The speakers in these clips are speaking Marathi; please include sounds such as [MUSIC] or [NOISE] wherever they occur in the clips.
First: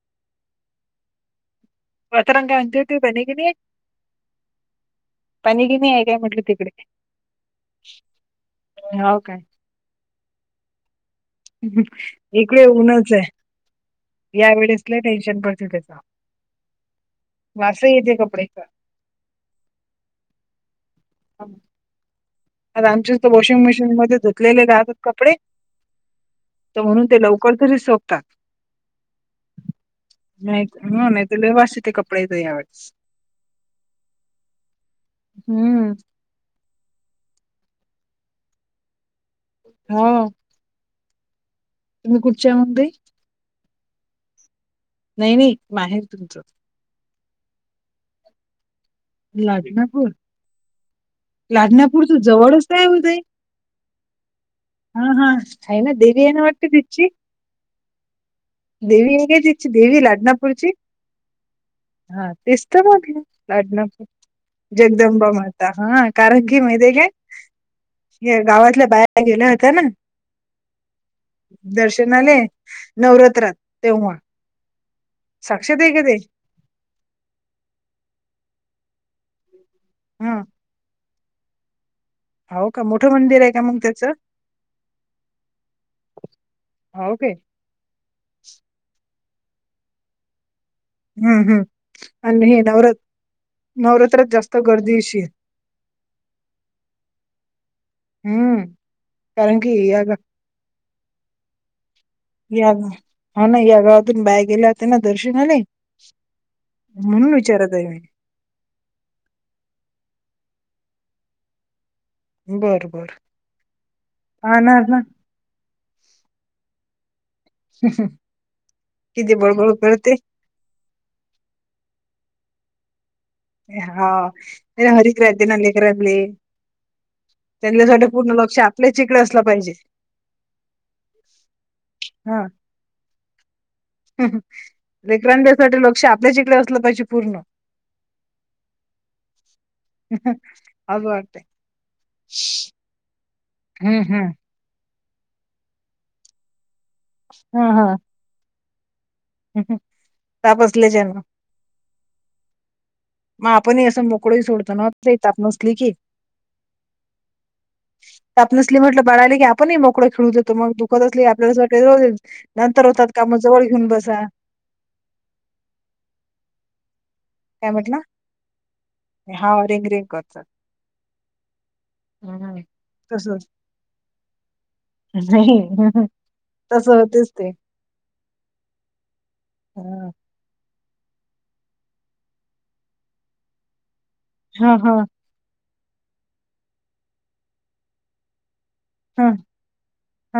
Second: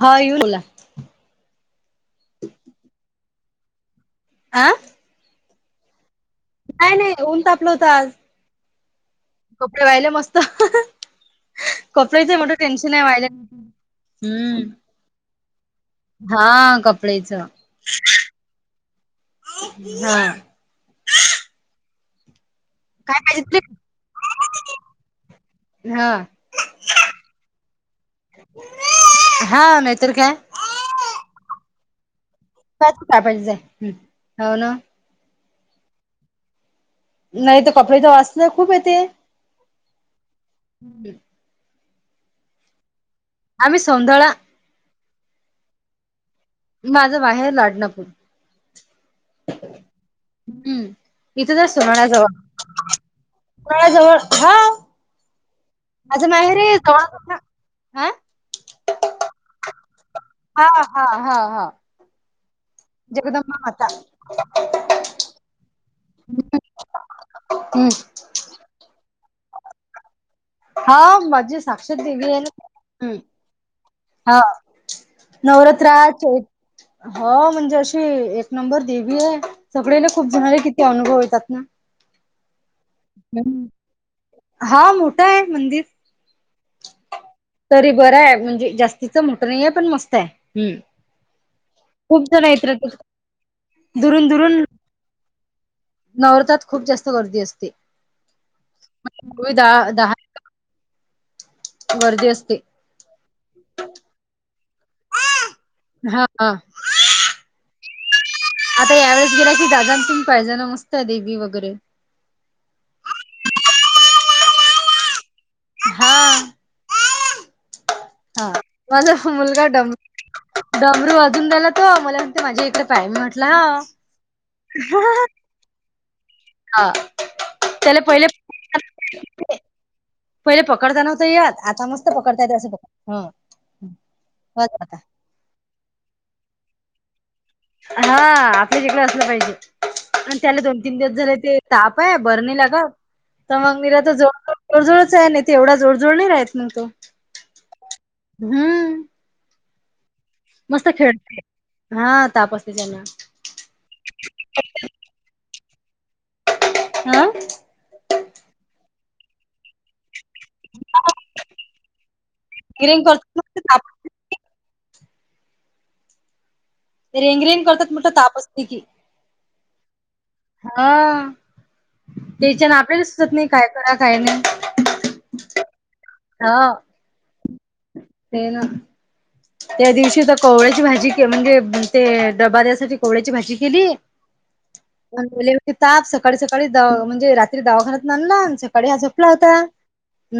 हा येऊ बोला वतरंगचीट बने क नाही? आं? पण गि नाही आहे काय म्हटलं तिकडे नाही नाही ऊन तापलं होत आज हो काय? कपडे वहिले मस्त कपड्याच मोठं इकडे टेन्शन आहे ऊनच वाहिल्या आहे या हम्म वेळेसला टेन्शन पडत त्याच. हा कपडेच हा कपडे हम आ आमचे काय तर पाहिजे वॉशिंग तुले मशीन मध्ये धकलेले राहातात कपडे. हा तर म्हणून ते लवकर तरी सोपतात. हा नाहीतर काय? नाही नाही तु लवाशी ते कपडे येतय वाटत का पायचं आहे हो ना. हम्म नाही तर कपडे तर वास ना खूप येते. हम्म. हकी म कुठची आहे म्हणते? आम्ही सिंधळा नाही नाही हे तुमचं माझं बाहेर लाडनापूर लाडनापूर हम्म इथं तर लाडनापूरच सोनाळ्याजवळ जवळच आहे उदय सोनाळ्याजवळ हा हा हा काय ना माझं देव्याना माहेर वाट आहे जवळ दिची. हा देवी हेेचची देवी लाडना हा हा हा हा. हा तेच तर म्हटलं जगदंबा लाटणं. माता जगदंबा माता हा कारण की माहितीये काय? हम्म हे गावातल्या बाया गेल्या होत्या ना. हा माझी साक्षात देवी दर्शनाले आहे ना नवरात्रात तेव्हा साक्षात आहे का नवरात्राै ते हो म्हणजे अशी एक नंबर देवी आहे. सगळेला खूप हा जणाले किती अनुभव येतात ना हो का मोठं मंदिर आहे का हम्म मग त्याच? हा मोठं आहे मंदिर हो का? तरी बरं आहे म्हणजे जास्तीच मोठं नाहीे पण मस्त आहे हम्म. हम्म हम्म खूप जण आणि हे येत नवरात राहतात नवरात्रात जास्त गर्दीशी आहे. नवरतात खूप जास्त गर्दी असते हम्म मवी कारण की दहा या गा दहा गर्दी असं या गाव होा ना या गावातून बाहेर गेले होते ना दर्शनाले. हा हा म्हणून विचारत आहे मी. आता यावेेळेस गेल्या की दादा तुम पाहिज ना मस्त आहे देवी वगैरे. बर बर हा हा ना हा अहंम हा माझा मुलगा डम डमरू वाजून दला तो मुला माझे इकडे पाय मी म्हटल ना. हा हरिक रादेन एकर्रली. हा त्याला त्यांच्यासाठी पहिले पूर्ण लक्ष आपल्याच इकडे असलं पाहिजे. पहिले पकडता नव्हत यात आता मस्त पकडता येत असं पड विक्रांद्यासाठी लोकश आपल्याच इकडे असलं पाहिजे पूर्ण हा आपल्या जकड असलं पाहिजे आणि त्याला दोन तीन असं दिवस झाले वाटतंय ते. ताप आहे बरणी लागत तर मग मला हम्म तर हम्म जोड जोडजोडच आहे नाही ते एवढा जोडजोड नाही राहत मग तो. हा हा हम्म. ह हं मस्त खेळते हा ताप असते त्यांना. मग आपण हे असं मोकळंही सोडतो ना ते नसली की. हा आपणसले म्हटलं बाळाले की आपणही मोकळे खेळू द तर मग दुःखत असली की आपल्याला कस [UNINTELLIGIBLE] नंतर रिंग होतात काम करतात मग जवळ घेऊन ताप बसा. रेंग रेंग करतात म्हटलं तापसते की. हा रेंग रेंग करचात. हा तेच्यान आपल्याला सुचत तसच नाही काय करा काय नाही. नाही हा तस होतेच ते ते ना त्या दिवशी तर कोहळ्याची भाजी के म्हणजे ते डबा द्यायसाठी कोहळ्याची भाजी केली. हा हा. वेले वळी ताप सकाळी सकाळी द म्हणे र्री दावाखान्यात आणला आमच्यात. कडे हा झपला होता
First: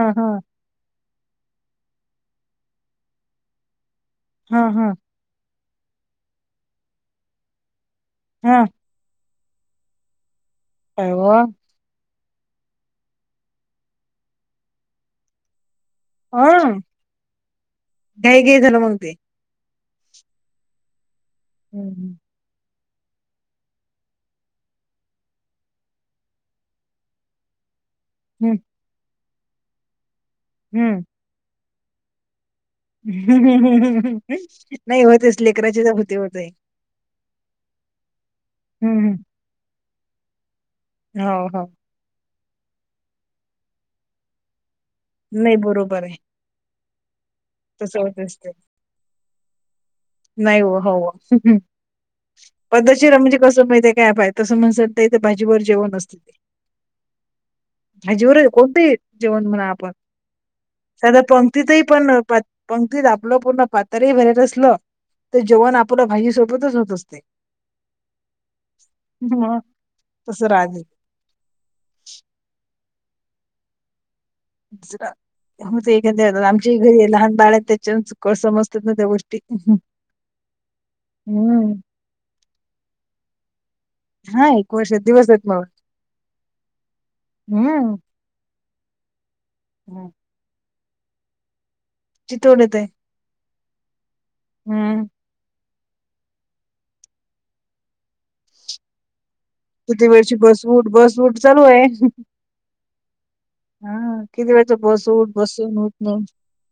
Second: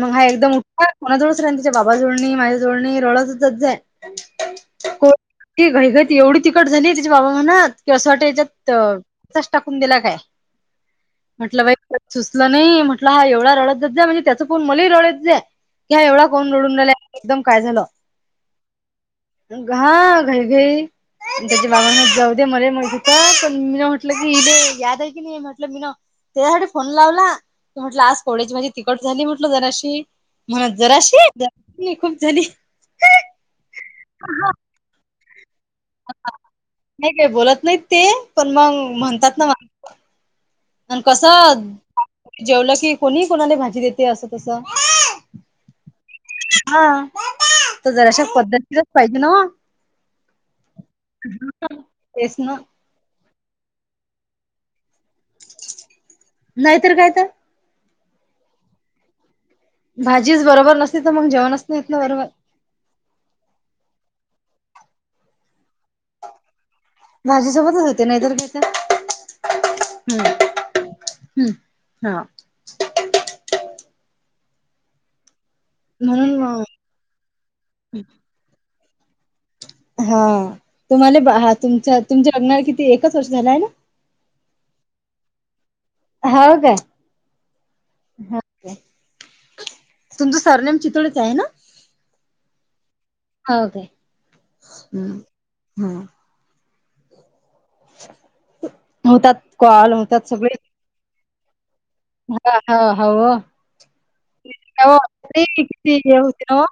मग हा एकदम कोणाजवळच राहित नाही तिच्या बाबा जवळ‌ नाही, माझ्या जवळ नाही रडतच जात जाय. हा हा ठीक हक त एवढी तिखट झाली त्याच्या बाबा म्हनात कि असं वाटत हा याच्यात. टाकून दिला काय काय व म्हटलं बाई. सुचलं नाही. म्हटलं हा एवढा रडतच जा म्हणजे त्याचा पाहून मलाही रडत जाय. कि हा एवढा कोण हा रडून राहिला एकदम काय झालं. घाई घाई झालं मग ते घा घई घई त्याच्या बाबा म्हणे हम्म जाऊ ते मले म्हणत होता, पण मी तिला म्हटले की हिले याद आहे की नाही. मी म्हटलं मी न त्याच्यासाठी फोन लावला. तर म्हंटल‌ आज कोड्याची हम्म माझी तिकट झाली म्हटलं जराशी म्हणत हम्म. जराशी ज खूप झाली. ह नाही होतेच लेकराची जबाब नाही काय बोलत नाहीत ते पण मग हम्म म्हणतात ना. आणि हो कसं हो जेवलं कि कोणीही कोणाले भाजी देते असं तसं नाही बरोबर आहे. हा तर तसं जर होत अशा असते पद्धतीतच पाहिजे ना. नाही हो हो तेच ना पद्धशरा म्हणजे कसं माहितीे काय पा तसं म्हण ते भाजीवर जेवण असते ते नाहीतर काय तर भाजीवर कोणतेही जेवण म्हणा भाजीच बरोबर नसते तर साधं मग जेवणच पंक्तीतही नाहीत ना पण बरोबर पणतीत आपलं पूर्ण पातर भरल असल. ते जवान आपल्याला भाजीसोबतच होत अस माझ्या सोबतच होते नाहीतर काय तर मग हम्म तसं राहते हम्म. हा. जरा हो ते एखाद्या म्हणून अ, आमची हि घरी लहान बाळ आहेत त्यांचच कसं समजतात ना त्या गोष्टी. हा. तुम्हाला हा हम्म तुम-तुमच्या लग्नाला किती एकच वर्ष झालं हाय ना? हा एक वर्ष दिवस आहेत मग. हाव काय हम्म हाव काय? हम्म तुमं सरनेम चितळेच आहे ना? चथोडेत आहे. होय काय? हम्म हम्म. [INAUDIBLE] हो त्यात क किती वेळची बस उठ बस उठ चालू ये. हा हा हवं. हा किती वेळेच बसून बसून किती हे उठनं. होते ना ओ.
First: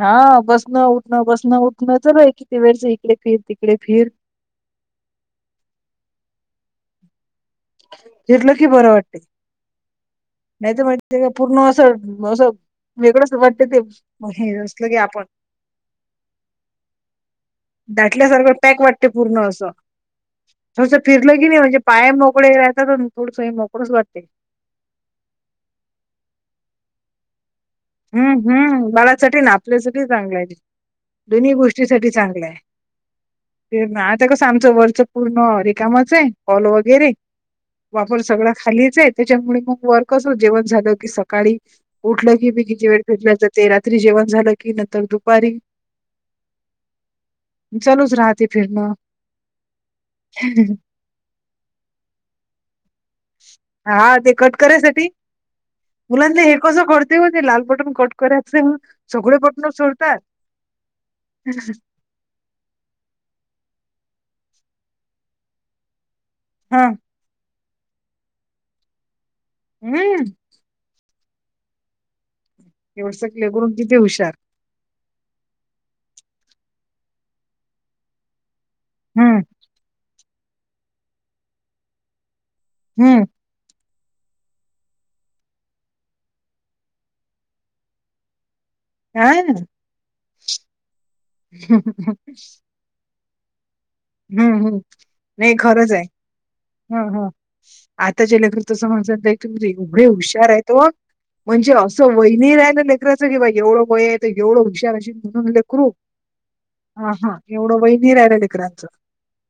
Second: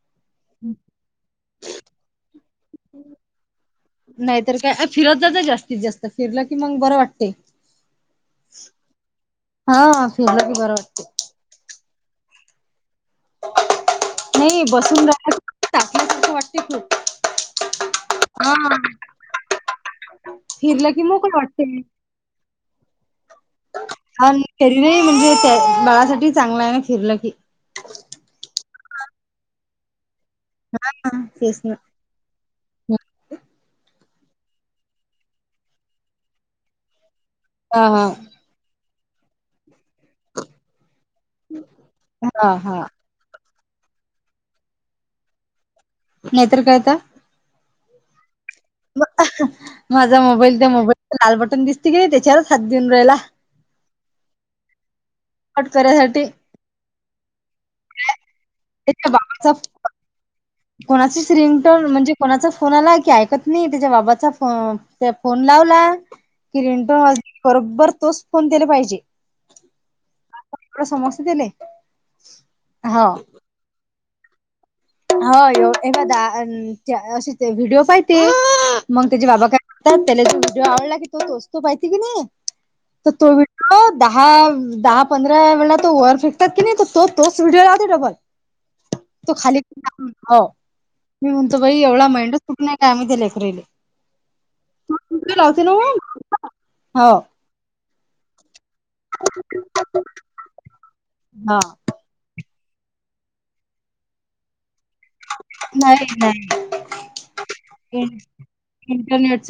हा बसणं उठणं बसणं उठणं चालू हाय किती वेळच इकडे फिर तिकडे फिर. तर काय फिरत जात जास्तीत जास्त, फिरलं की मग बरं वाटते. चिरलं की बरं वाटते, हा फिरलं की बरं नाही तर वाटते. माहि पूर्ण असं असं. वेगळंच वाटत ते हे, असलं की आपण. तापल्यासारखं वाटते तू. दाटल्यासारखं पॅक वाटते पूर्ण असं. फिरलं थोडसं फिरलय मोकळ की नाही, म्हणजे वाटते. पाया मोकळे राहत‌ थोडंसं मोकळच वाटत. तरी नाही म्हणजे, त्या बाळासाठी चांगलंय ना फिरलं की. हम् हम्. बाळासाठी ना आपल्यासाठी चांगलं आहे. ते हा हा दोन्ही तेच ना. गोष्टीसाठी चांगलं आहे. ये नाय आत्ता कसं आमचं, वरचं पूर्ण रिकामच आहे हॉल वगैरे. हा हा वापर सगळा खालीच आहे, त्याच्यामुळे मग वर कस जेवण झालं की स सकाळी उठलं की हा बी हा किती, वेळ ते रात्री जेवण झालं की नंतर दुपारी. नाही तर काय आता. मग चालूच राहते. फिरणं माझा मोबाईल त्या मोबाईलच लाल बटन दिसते की नाही त्याच्यावरच हात देऊन राहिला. हा ते कट करायसाठी, कट करायसाठी मुलांना हे कसं कळत. तेव ते लाल बटन कट करायच, त्याच्या सगळे बाबाचा बटन सोडतात. कोणाचीच रिंगटोन म्हणजे, कोणाचा फोन आला की, ऐकत नाही त्याच्या बाबाचा फोन, फोन लावला. कि हा रिंगटोन वाजली की, बरोबर तोच फोन तेला पाहिजे. हम्म. र समस्त तिले. एवढ सकले करून किती हुशार. ह एदा अस व्हिडिओ पाहिते, मग त्यांचे हं, बाबा काय. त्याला आवडला की तो तोस्तो पाहितीे की नाही तर हं. तो. हो दहा दहा पंधरा वेळा तो वर फेकतात की नाही तो तोच व्हिडिओ लाहते डबल. तो काय खाली ना. हो. मी म्हणतो बाई एवढा मेंडच कुठून नाही काय आम्ही ते लेकरा हिले. हम्म हम्म नाही खरंच आहे हो हम्म हम्म. आत्ताचे लेकरं तसं म्हणजे, एवढे हुशार आहेत व हा म्हणजे असं. वहिनी राहिलं लेकराचं कि बा, एवढं वय आहे तर एवढं हुशार अशील. तुझं न लेकरू नाही नाही हा हा.. एवढं वय नाही राहिलं लेकरांचं.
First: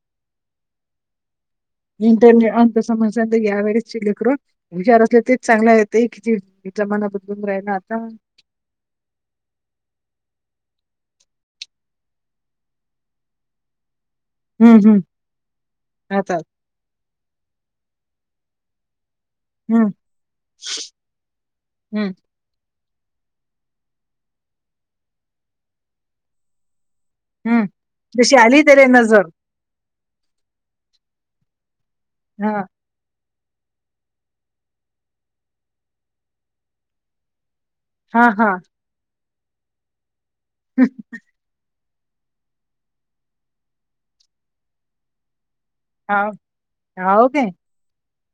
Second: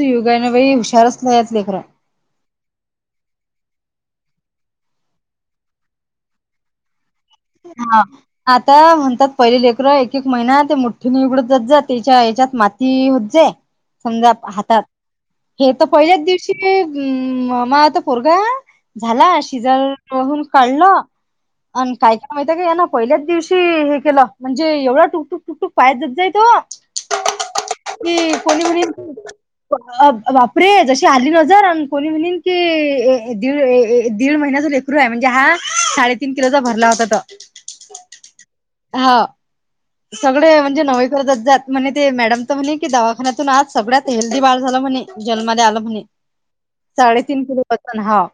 युगांन बाई हुशारच लै लेकर. इंटरनेट अंत समज यावेेळेस शि लेकर विचार असले तेच चांगल येत किती. तिच्या मना बदलून राहि ना हा आता. आता म्हणतात पहिले लेकरं एक एक महिना ते, मुठठीे उघडत जात जाते त्याच्या हेच्यात माती होत जाई. समजा हं, हातात, हं. हे तर पहिल्याच आता दिवशी. म... मा आता, पोरगा झालासं. हं, शिजहून काढलं आणि हं, काय माहित का या ना पहिल्याच दिवशी हे केलं, म्हणजे एवढं टुकटुक टुकटूक पायाज जाय तो. हं. कि जशी आली कोणी तेरे नजर. [UNINTELLIGIBLE] बापरे जशी आली नजर, आणि कोणी म्हनील हां, की. दीड ऐ दीड महिन्याच लेकरू आहे म्हणजे हा साडेतीन किलोचा भरला होता तो हा हा. हाव सगळे म्हणजे नवे करतच जात. म्हणे ते मॅडम तर म्हणे की, दवाखान्यातून आज सगळ्यात हेल्दी बाळ झालं म्हणे जलमाला आलं. म्हणे. म्हणे हां, हो साडेतीन काय? किलो. पण हाव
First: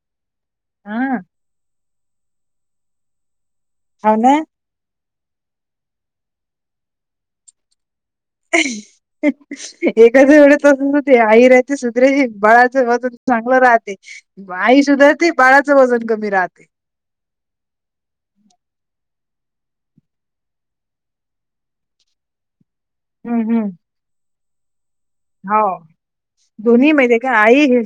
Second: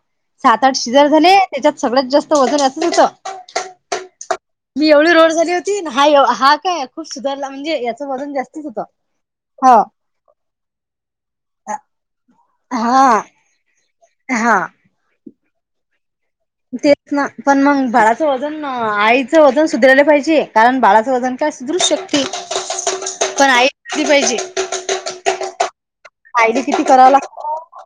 सात आठ शिजार हां. झाले, त्यांच्यात सगळ्यात जास्त वजन याचाच होतं. हो ना मी एवढी रोड झाली होती, हा हा काय खूप सुधारला म्हणजे याचं वजन‌ जास्त. एकाच वेळेत अस ते आईर ते सुध्रे बाळाचं वजन हा चांगलं राहते मग हा आई सुद्धा. ते बाळाचं वजन कमी राहते. तेच ना पण मग बाळाचं वजन आईचं वजन सुधारायला पाहिजे कारण बाळाचं वजन. तस दुरुस्त शक्ती. [INAUDIBLE] पण ऐकली पाहिजी. हो, दोन्ही माहिती का लागतं आई हे.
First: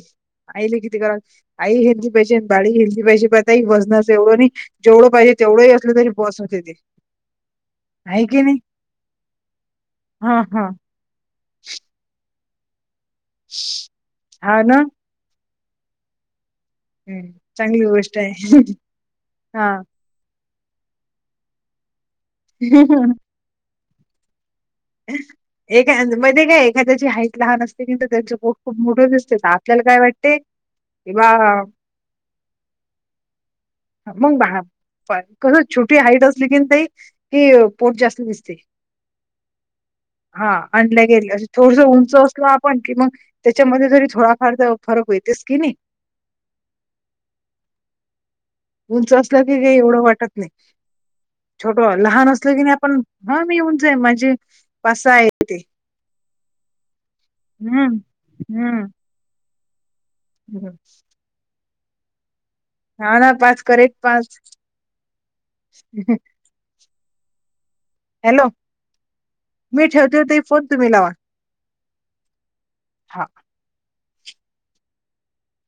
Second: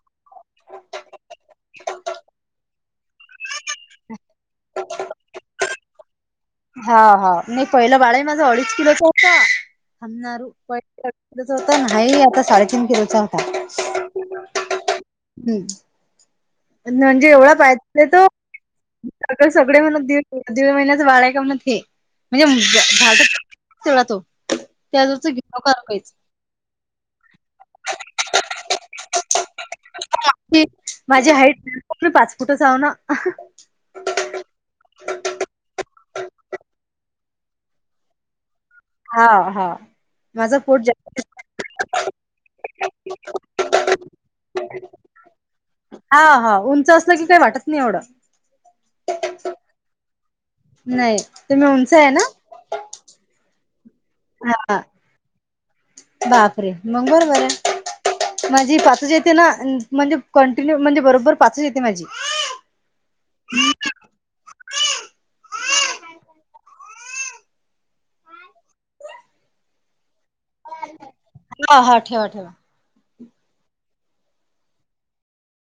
आईले किती करा आई हेिंदी पाहिजे बाडी हिंदी पाहिजे पताई वजनाचं एवढं आणि जेवढं पाहिजे. तेवढं ही असलं तरी बास आहे. हा हा नाही पहिलं बाळही की माझा नाही. अडीच किलोचा होता, हा जाळी हा. पॉल पण होता आता नाही साडेतीन किलोचा होता. हा ना हम्म. म्हणजे हम्म. एवढा चांगली पाहि गोष्ट तो आहे अग सगळे हा. म्हणत दे दीड महिन्याचं बाळ आहे का म्हण ते, म्हणजे जा तेवढा तो त्या [UNINTELLIGIBLE] काहीच. ते काय एखाद्याची हाईट लहान असते, तिथं त्यांचं पोट खूप मोठं दिसतं त्यात. माझी हाईट पाच फूट हाव ना. मग बा छोटी हाईट असली की नाही ताई की पोट जास्त दिसते. हा हा. हा माझं पोट आणल्या जास्त गेले अस थोडस उंच असलो आपण की मग. त्याच्यामध्ये जरी थोडाफार तर फरक व्हयतेस की नाही. हा हा उंच असलं की काही वाटत नाही एवढं. उंच असलं की काही एवढं वाटत नाही, नाही तुम्ही छोट उंच आहे ना लहान असलं की नाही आपण हा मी येवून जाईन माझे हा पा सा आहेत. बापरे! मग बरोबर आहे, हम्म माझी हम्म पाचच येते ना अन म्हणजे कंटिन्यू हम्म. म्हणजे बरोबर पाचच येते माझी. हा ना पाच करेक पाच. हॅलो मी ठेवते ताई फोन तुम्ही लावा. ह हा ठेवा ठेवा. हा.